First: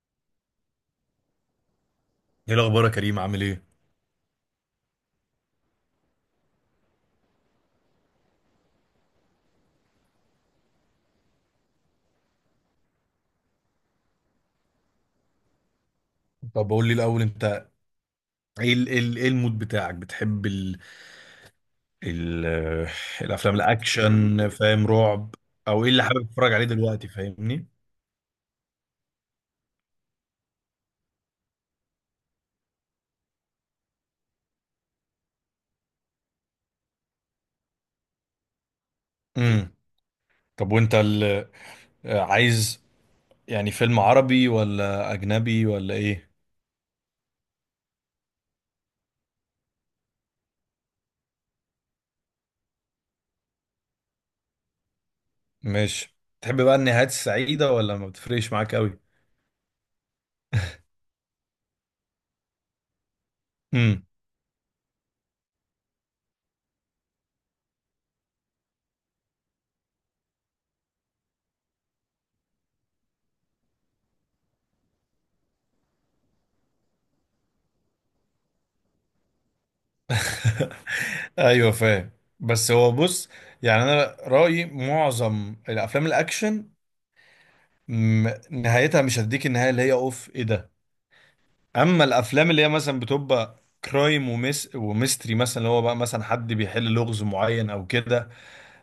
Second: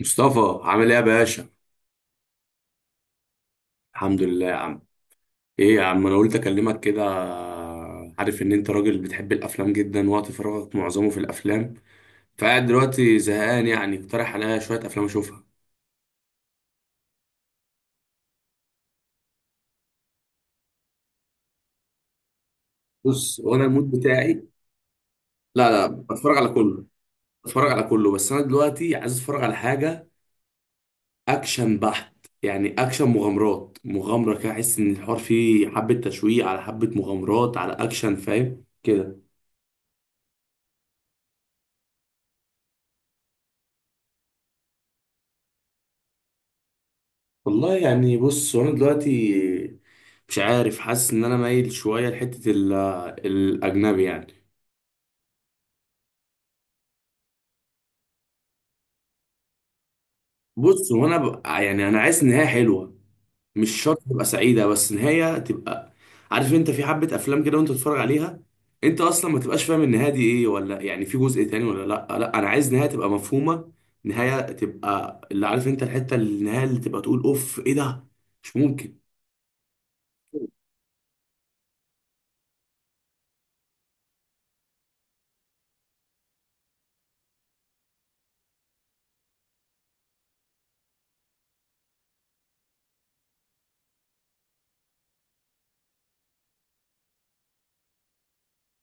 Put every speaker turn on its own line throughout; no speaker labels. مصطفى عامل ايه يا باشا؟
ايه الاخبار يا كريم؟ عامل ايه؟
الحمد لله يا عم. ايه يا عم، انا قلت اكلمك كده. عارف ان انت راجل بتحب الافلام جدا، وقت فراغك معظمه في الافلام. فقاعد دلوقتي زهقان، يعني اقترح عليا شويه افلام اشوفها.
طب قول لي الاول، انت ايه المود بتاعك؟ بتحب ال ال
بص،
الافلام
وانا المود بتاعي
الاكشن، فاهم؟ رعب؟
لا
او
لا
ايه اللي حابب
بتفرج على
تتفرج عليه
كله.
دلوقتي، فاهمني؟
بس انا دلوقتي عايز اتفرج على حاجه اكشن بحت، يعني اكشن مغامرات، مغامره كده، احس ان الحوار فيه حبه تشويق على حبه مغامرات على اكشن، فاهم كده؟
امم. طب وانت عايز يعني فيلم عربي ولا اجنبي ولا ايه؟
والله يعني بص انا دلوقتي مش عارف، حاسس ان انا مايل شويه لحته الاجنبي يعني.
ماشي. تحب بقى النهايات السعيده ولا ما بتفرقش معاك قوي؟
بص وانا بقى، يعني انا عايز نهايه حلوه، مش شرط
امم.
تبقى سعيده، بس نهايه تبقى. عارف انت في حبه افلام كده وانت تتفرج عليها انت اصلا ما تبقاش فاهم النهايه دي ايه، ولا يعني في جزء تاني ولا لا؟ لا انا عايز نهايه تبقى مفهومه، نهايه تبقى اللي عارف انت الحته النهايه اللي تبقى تقول اوف ايه ده، مش ممكن.
ايوه فاهم. بس هو بص، يعني انا رايي معظم الافلام الاكشن نهايتها مش هتديك النهايه اللي هي اوف ايه ده. اما الافلام اللي هي مثلا بتبقى كرايم ومس وميستري مثلا، اللي هو بقى مثلا حد بيحل لغز معين او كده،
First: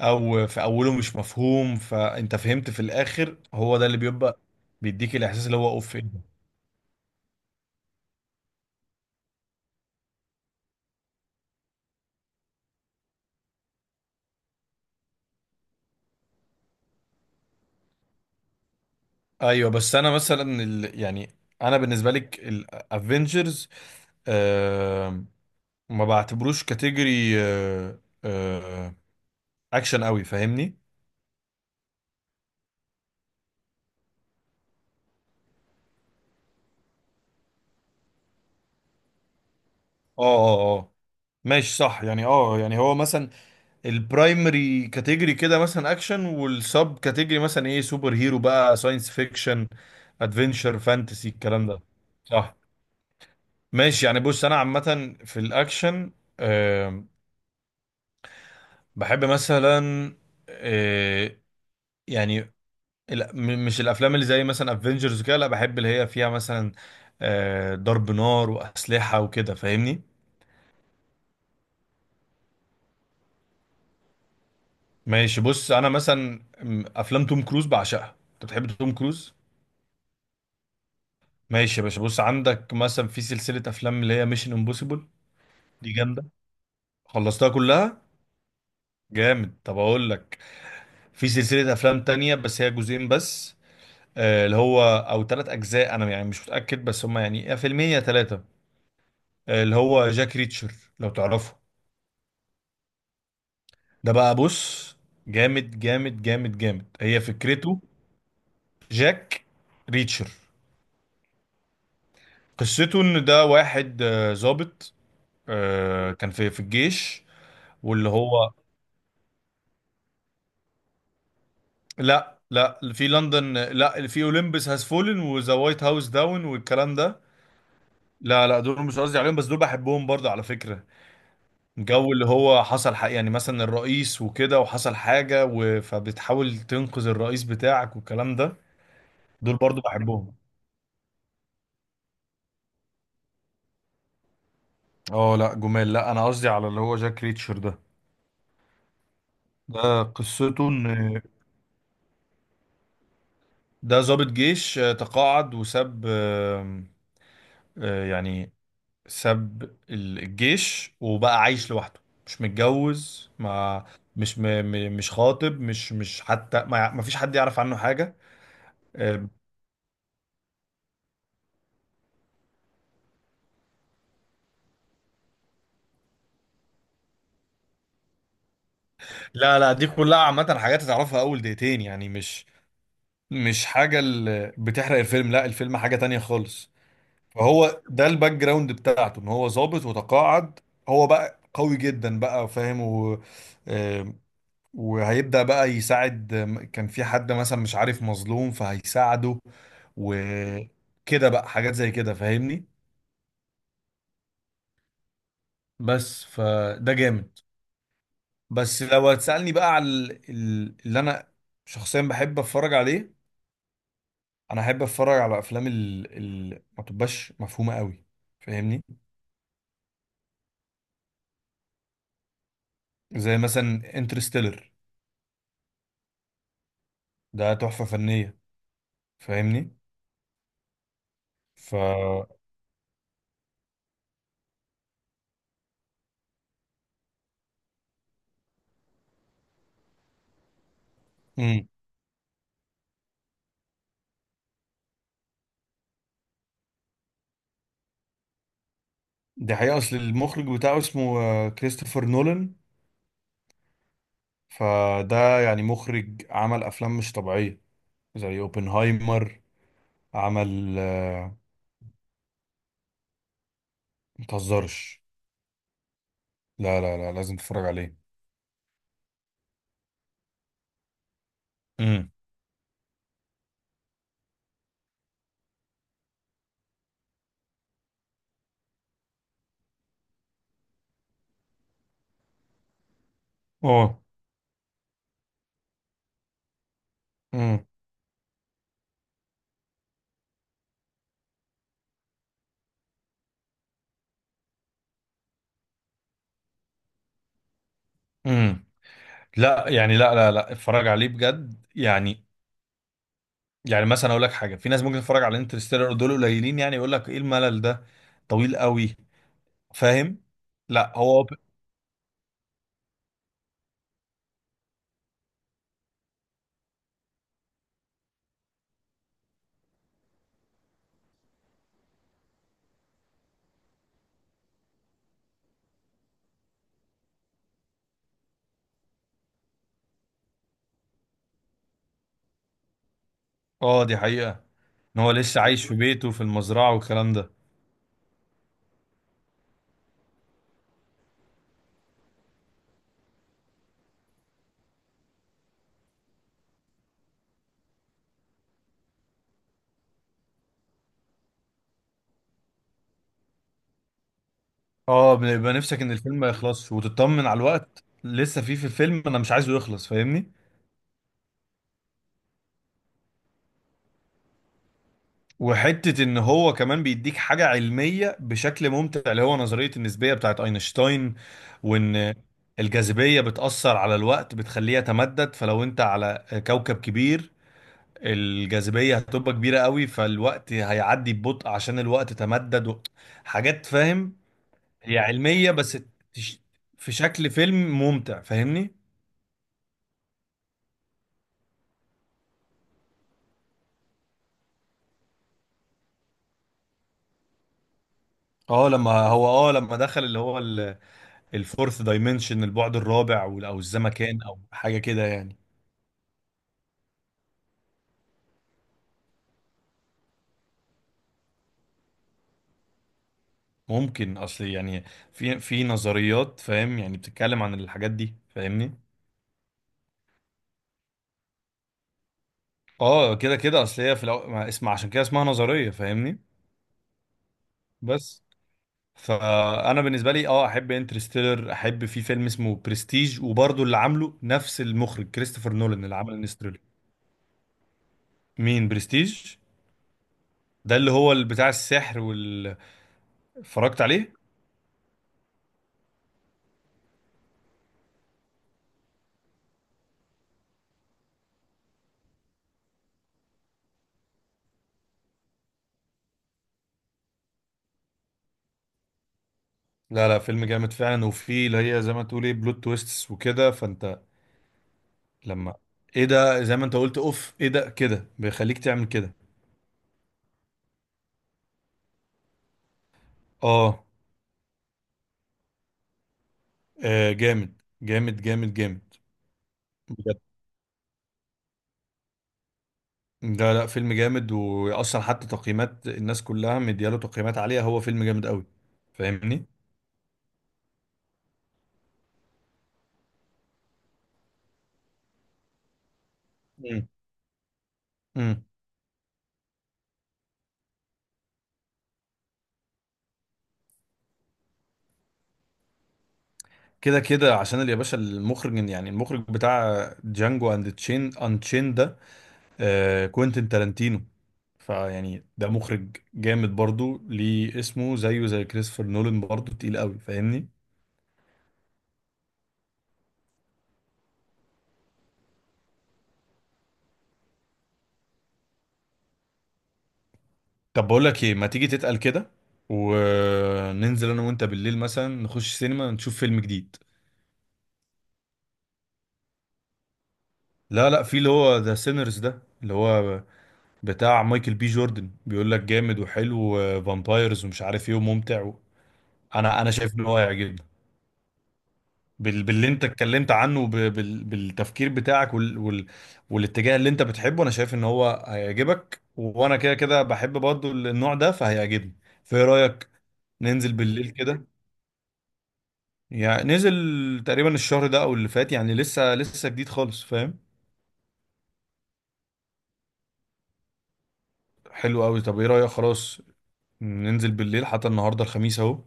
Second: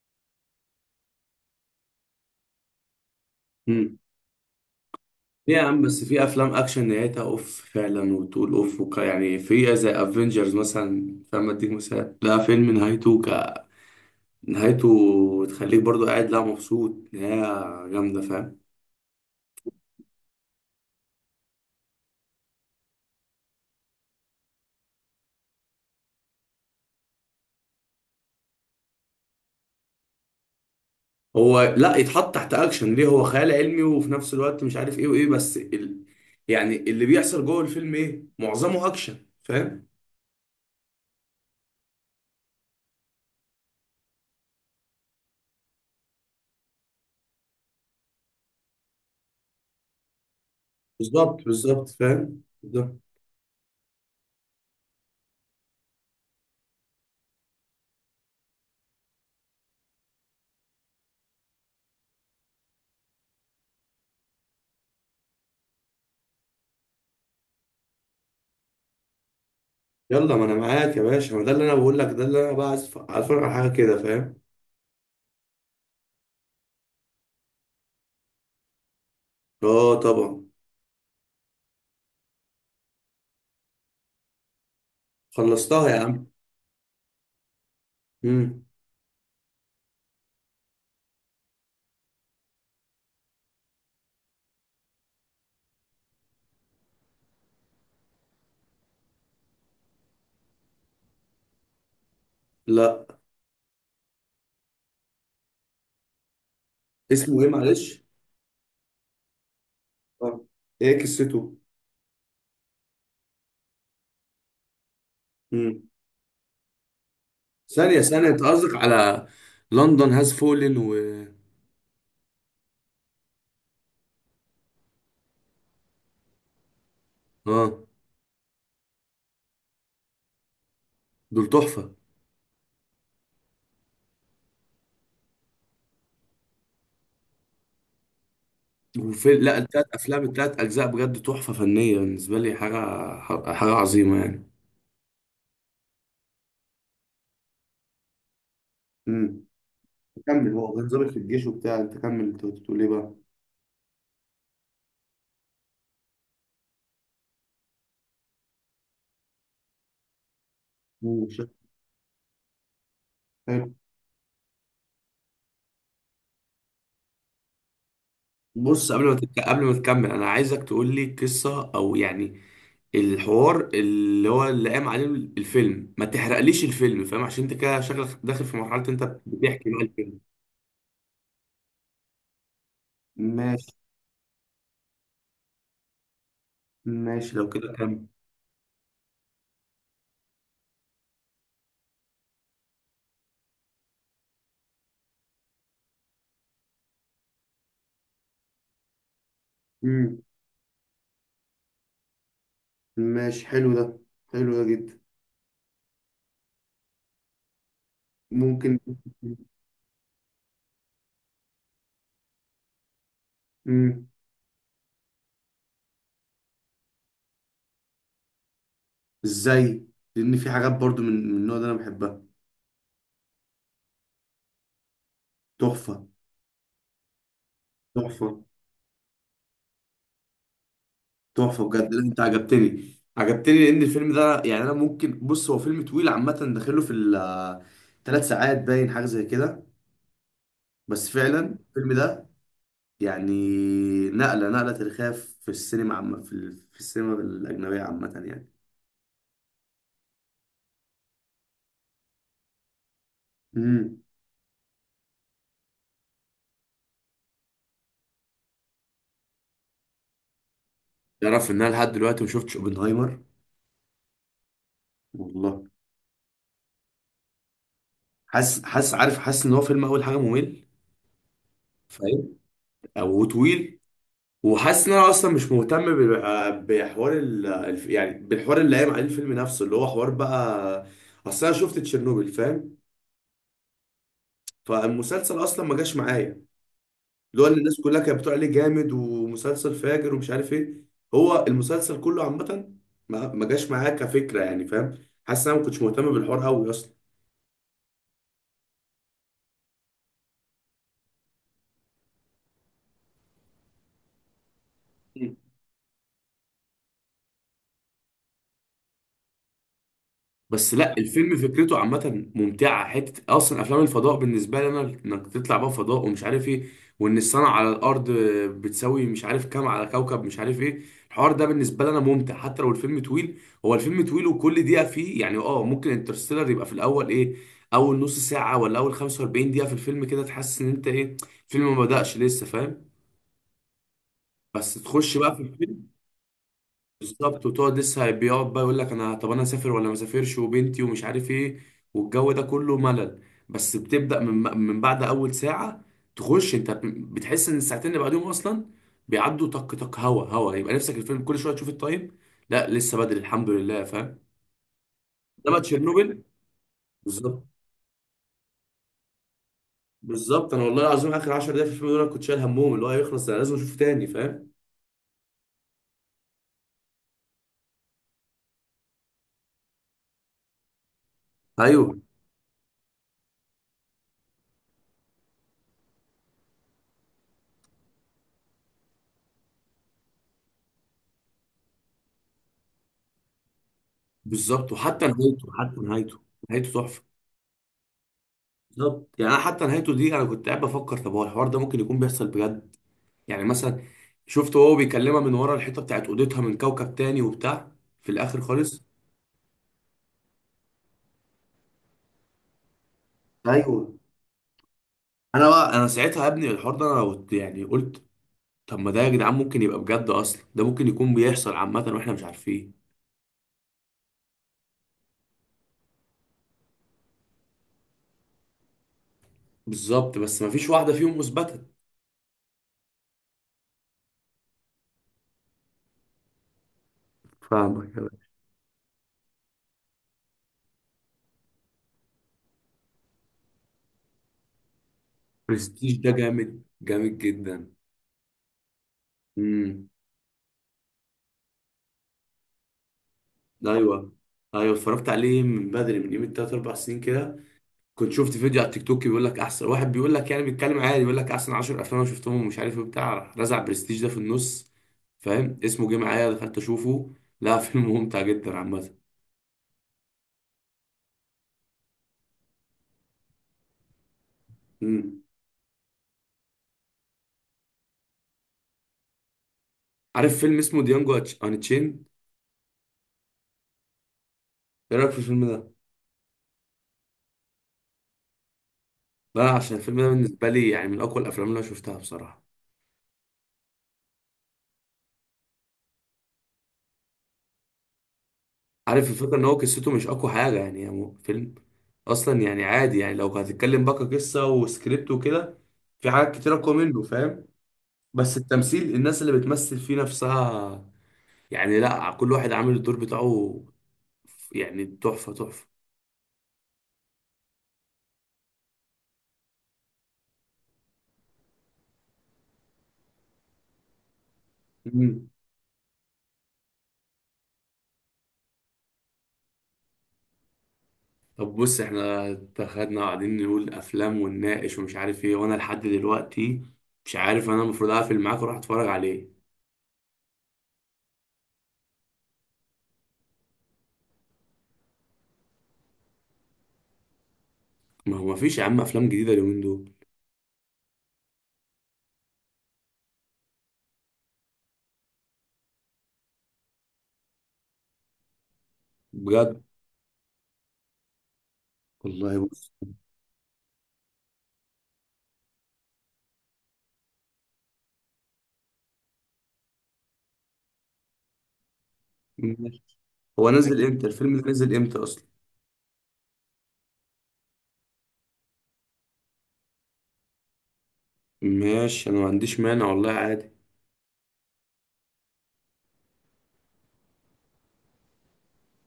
او في اوله مش مفهوم فانت فهمت في الاخر، هو ده اللي بيبقى بيديك الاحساس اللي
يا
هو
عم
اوف ايه
بس في
ده.
افلام اكشن نهايتها اوف فعلا، وتقول اوف وك، يعني في زي افنجرز مثلا، فاهم؟ اديك مثال، لا فيلم نهايته ك، نهايته تخليك برضو قاعد، لا مبسوط، نهاية جامدة، فاهم؟
ايوه، بس انا مثلا يعني انا بالنسبه لك الافنجرز، آه ما بعتبروش كاتيجوري، آه اكشن قوي، فاهمني؟
هو لا يتحط تحت اكشن ليه، هو خيال علمي، وفي نفس الوقت مش عارف ايه وايه، بس يعني اللي بيحصل جوه الفيلم ايه؟ معظمه اكشن، فاهم؟
اه اه اه ماشي، صح، يعني يعني هو مثلا البرايمري كاتيجوري كده مثلا اكشن، والسب كاتيجوري مثلا ايه سوبر هيرو، بقى ساينس فيكشن، ادفنشر، فانتسي،
بالظبط
الكلام ده.
بالظبط، فاهم
صح.
بالظبط.
ماشي، يعني بص، انا عامة في الاكشن آه بحب مثلا، آه يعني مش الافلام اللي زي مثلا افنجرز كده، لا، بحب اللي هي فيها مثلا ضرب نار واسلحة وكده، فاهمني؟
يلا ما انا معاك يا باشا، ما ده اللي انا بقول لك، ده اللي انا بقى عايز عايز اتفرج على حاجة كده، فاهم؟
ماشي، بص انا مثلا افلام توم كروز بعشقها. انت بتحب توم كروز؟
اه طبعا.
ماشي يا باشا، بص، عندك مثلا في سلسله افلام اللي هي ميشن امبوسيبل،
خلصتها
دي
يا
جامده.
عم.
خلصتها كلها.
مم.
جامد. طب اقول لك، في سلسله افلام تانية بس هي جزئين بس، اللي هو او ثلاث اجزاء، انا يعني مش متاكد، بس هم يعني يا فيلمين يا ثلاثه، اللي هو جاك ريتشر، لو تعرفه.
لا.
ده بقى بص جامد جامد جامد جامد، هي
اسمه ايه
فكرته.
معلش؟
جاك ريتشر.
آه. ايه قصته؟
قصته ان ده واحد ظابط،
مم.
كان في الجيش.
ثانية
واللي
ثانية، انت
هو،
قصدك على لندن هاز فولن و...
لا لا، اللي في لندن، لا، اللي في اولمبس هاز فولن وذا وايت هاوس داون والكلام ده.
اه.
لا لا، دول مش قصدي عليهم، بس دول بحبهم برضه على فكرة.
دول تحفة.
جو اللي هو حصل حق، يعني مثلا الرئيس وكده، وحصل حاجة فبتحاول تنقذ الرئيس بتاعك والكلام ده.
وفي،
دول
لا،
برضه
التلات افلام،
بحبهم.
التلات اجزاء بجد تحفة فنية بالنسبة لي، حاجة حاجة عظيمة يعني.
اه لا، جمال، لا انا قصدي على اللي هو جاك ريتشر ده.
امم.
ده
كمل،
قصته
هو
ان
كان ظابط في الجيش وبتاع، انت كمل، انت كنت بتقول ايه بقى؟
ده ضابط جيش تقاعد وساب، يعني ساب الجيش
مم.
وبقى
شكله
عايش لوحده، مش متجوز،
حلو.
ما، مش مش خاطب، مش حتى ما فيش حد يعرف عنه حاجة.
بص قبل ما
أم،
قبل ما تكمل، انا عايزك تقول لي قصه، او يعني الحوار اللي هو اللي قام عليه الفيلم، ما تحرقليش الفيلم، فاهم؟ عشان انت كده شكلك داخل في مرحله انت
لا
بتحكي
لا،
بقى
دي كلها
الفيلم.
عامة، حاجات هتعرفها أول دقيقتين، يعني مش. مش
ماشي.
حاجة اللي بتحرق الفيلم، لا، الفيلم حاجة تانية خالص.
ماشي لو كده
فهو
كمل.
ده الباك جراوند بتاعته إن هو ظابط وتقاعد، هو بقى قوي جدا بقى، فاهم؟ وهيبدأ بقى يساعد، كان في حد مثلا مش عارف مظلوم، فهيساعده
امم.
وكده بقى، حاجات زي كده، فاهمني؟
ماشي، حلو ده، حلو ده جدا.
بس فده جامد.
ممكن.
بس لو هتسألني بقى على اللي انا شخصيا بحب اتفرج عليه،
امم.
انا احب اتفرج على افلام اللي ما تبقاش مفهومة قوي، فاهمني؟
ازاي؟ لان في حاجات برضو من النوع ده انا بحبها.
زي مثلا انترستيلر،
تحفة،
ده تحفة فنية،
تحفة.
فاهمني؟
تحفه
ف
بجد، لا، انت عجبتني، عجبتني، لان الفيلم ده يعني انا ممكن، بص هو فيلم طويل عامه، داخله في الثلاث ساعات باين، حاجه زي كده. بس فعلا
امم.
الفيلم ده يعني نقله، نقله تاريخيه في السينما عامه، في في السينما الاجنبيه عامه يعني.
دي حقيقة، اصل المخرج بتاعه اسمه كريستوفر نولان.
امم.
فده يعني مخرج عمل افلام مش طبيعيه، زي اوبنهايمر، عمل
تعرف ان انا لحد دلوقتي ما شفتش اوبنهايمر؟
متهزرش.
والله.
لا لا لا، لازم تتفرج عليه.
حاسس، حاسس، عارف، حاسس ان هو فيلم اول حاجه ممل،
امم.
فاهم؟ او طويل. وحاسس ان انا اصلا مش مهتم بحوار يعني بالحوار اللي قايم عليه الفيلم نفسه، اللي هو حوار بقى. اصل انا شفت تشيرنوبل فاهم؟
اه.
فالمسلسل اصلا ما جاش معايا، اللي هو اللي
امم.
الناس كلها كانت بتقول عليه جامد ومسلسل فاجر ومش عارف ايه. هو المسلسل كله عامه ما جاش معايا كفكره يعني، فاهم؟ حاسس ان انا ما كنتش مهتم بالحوار قوي اصلا.
امم. لا، يعني لا لا لا، اتفرج عليه بجد يعني. يعني مثلا اقول لك حاجه، في ناس ممكن تتفرج على انترستيلر دول قليلين، يعني يقول لك ايه الملل ده، طويل قوي، فاهم؟
بس
لا
لا
هو
الفيلم فكرته عامة ممتعة، حتة أصلا أفلام الفضاء بالنسبة لي أنا إنك تطلع بقى فضاء ومش عارف إيه، وإن السنة على الأرض بتساوي مش عارف كام على كوكب مش عارف إيه، الحوار ده بالنسبة لي أنا ممتع حتى لو الفيلم طويل. هو الفيلم طويل وكل دقيقة فيه يعني أه، ممكن انترستيلر يبقى في الأول إيه، أول نص ساعة ولا أول 45 دقيقة في الفيلم كده تحس إن أنت إيه، الفيلم ما بدأش لسه، فاهم؟
اه، دي حقيقه
بس
ان هو
تخش بقى في
لسه عايش في
الفيلم
بيته في المزرعه والكلام ده.
بالظبط، وتقعد لسه بيقعد بقى يقول لك انا طب انا اسافر ولا ما اسافرش، وبنتي ومش عارف ايه، والجو ده كله ملل. بس بتبدا من بعد اول ساعه تخش انت، بتحس ان الساعتين اللي بعدهم اصلا بيعدوا طق طق هوا هوا، يبقى نفسك الفيلم كل شويه تشوف التايم، لا لسه بدري الحمد لله، فاهم؟
اه، بيبقى
انما
نفسك ان الفيلم
تشيرنوبل.
ما يخلصش، وتطمن على
بالظبط،
الوقت لسه فيه في الفيلم، انا مش عايزه يخلص، فاهمني؟
بالظبط، انا والله العظيم اخر 10 دقايق في الفيلم دول أنا كنت شايل همهم، اللي هو يخلص، انا لازم اشوفه تاني فاهم؟
وحتة ان هو كمان بيديك حاجة علمية بشكل ممتع، اللي هو نظرية النسبية بتاعت اينشتاين،
ايوه.
وان الجاذبية بتأثر على الوقت بتخليه يتمدد، فلو انت على كوكب كبير الجاذبية هتبقى كبيرة قوي، فالوقت هيعدي ببطء عشان الوقت تمدد حاجات، فاهم؟
بالظبط،
هي
وحتى نهايته،
علمية،
حتى
بس
نهايته،
تش-
نهايته
في
تحفه.
شكل فيلم ممتع، فاهمني؟
بالظبط، يعني انا حتى نهايته دي انا كنت قاعد بفكر، طب هو الحوار ده ممكن يكون بيحصل بجد؟ يعني مثلا شفت هو بيكلمها من ورا الحيطه بتاعت اوضتها من كوكب تاني وبتاع، في الاخر
اه
خالص.
لما هو، اه لما دخل اللي هو الفورث دايمنشن، البعد الرابع، او
ايوه.
الزمكان او حاجه كده يعني.
انا بقى انا ساعتها يا ابني الحوار ده انا قلت يعني، قلت طب ما ده يا جدعان ممكن يبقى بجد، اصلا ده ممكن يكون بيحصل عامه واحنا مش عارفين.
ممكن، اصل يعني في نظريات، فاهم؟ يعني بتتكلم عن الحاجات دي، فاهمني؟
بالظبط، بس ما فيش واحده فيهم اثبتت.
اه كده كده، اصل هي ما اسم، عشان كده اسمها نظريه، فاهمني؟
فاهمك.
بس فانا بالنسبه لي اه احب انترستيلر، احب في فيلم اسمه برستيج، وبرضه اللي عامله نفس المخرج كريستوفر نولان اللي
برستيج ده
عمل انستريل.
جامد، جامد جدا.
مين برستيج؟
امم.
ده اللي هو اللي بتاع السحر وال، اتفرجت عليه.
ايوه، ايوه اتفرجت عليه من بدري، من يومين، تلات اربع سنين كده، كنت شفت فيديو على التيك توك بيقول لك احسن واحد، بيقول لك يعني، بيتكلم عادي بيقول لك احسن 10 افلام انا شفتهم ومش عارف ايه بتاع، راح رزع برستيج ده في النص، فاهم؟ اسمه جه معايا، دخلت اشوفه. لا فيلم ممتع جدا عامه.
لا لا، فيلم جامد فعلا، وفيه اللي هي زي ما تقول ايه بلوت تويستس وكده، فانت
مم.
لما، ايه ده؟ زي ما انت قلت اوف ايه ده كده، بيخليك تعمل كده.
عارف فيلم اسمه ديانجو ان تشين؟
اه.
ايه رايك في الفيلم ده؟
جامد جامد جامد جامد.
لا، عشان الفيلم ده
بجد،
بالنسبه لي يعني من اقوى الافلام اللي انا شفتها بصراحه.
لا لا، فيلم جامد واصلا، حتى تقييمات الناس كلها مدياله تقييمات عالية، هو فيلم جامد قوي،
عارف الفكره ان
فاهمني؟
هو قصته مش اقوى حاجه، يعني هو فيلم اصلا يعني عادي، يعني لو هتتكلم بقى قصه وسكريبت وكده في حاجات كتير اقوى
امم.
منه، فاهم؟ بس
امم.
التمثيل، الناس اللي بتمثل فيه نفسها، يعني لا كل واحد عامل الدور بتاعه، يعني تحفة، تحفة.
كده كده، عشان يا باشا، المخرج يعني المخرج بتاع جانجو اند تشين ان تشين ده، آه كوينتين تارانتينو، فيعني
مم.
ده مخرج جامد برضو، ليه اسمه زيه زي كريستوفر نولان، برضو تقيل قوي، فاهمني؟
طب بص احنا اتخدنا قاعدين نقول افلام ونناقش ومش عارف ايه، وانا لحد دلوقتي مش عارف انا المفروض اقفل معاك واروح اتفرج على ايه.
طب بقول لك ايه، ما تيجي تتقل كده، وننزل انا وانت بالليل مثلا نخش سينما نشوف فيلم جديد.
ما هو مفيش يا عم افلام جديدة اليومين دول.
لا لا، في اللي هو ذا سينرز ده، اللي هو بتاع مايكل بي جوردن، بيقول لك جامد وحلو، وفامبايرز ومش عارف ايه وممتع انا
بجد؟
انا شايف ان هو هيعجبني،
والله
باللي
بص.
انت اتكلمت عنه، بالتفكير بتاعك، والاتجاه اللي انت بتحبه، انا شايف ان هو هيعجبك، وانا كده كده بحب برضه النوع ده فهيعجبني. فايه
ماشي.
رأيك؟
هو
ننزل
نزل امتى
بالليل
الفيلم
كده،
ده، نزل امتى اصلا؟
يعني نزل تقريبا الشهر ده او اللي فات، يعني لسه لسه جديد خالص، فاهم؟
ماشي، انا ما عنديش مانع والله، عادي.
حلو قوي. طب ايه رأيك، خلاص ننزل بالليل، حتى النهارده الخميس اهو،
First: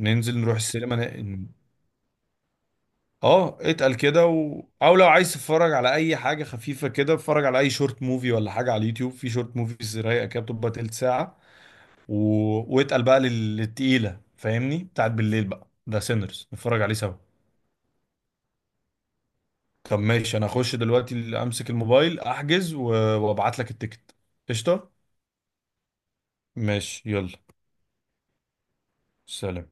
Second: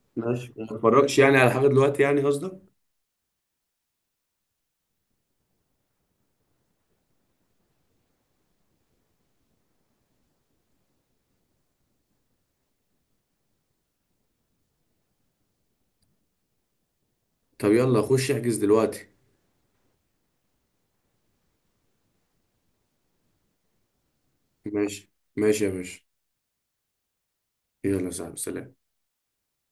ننزل
ماشي،
نروح
ما
السينما.
اتفرجش يعني على حاجة دلوقتي يعني قصدك؟
اه اتقل كده او لو عايز تتفرج على اي حاجه خفيفه كده، اتفرج على اي شورت موفي ولا حاجه على اليوتيوب، في شورت موفيز رايقه كده بتبقى تلت ساعه و... واتقل بقى للتقيله، فاهمني؟ بتاعت بالليل بقى ده، سينرز، نتفرج عليه سوا.
طب يلا خش احجز دلوقتي.
طب ماشي، انا اخش دلوقتي امسك الموبايل احجز وابعت لك التيكت. قشطه.
ماشي ماشي يا باشا.
ماشي يلا.
يلا يا صاحبي، سلام.
سلام.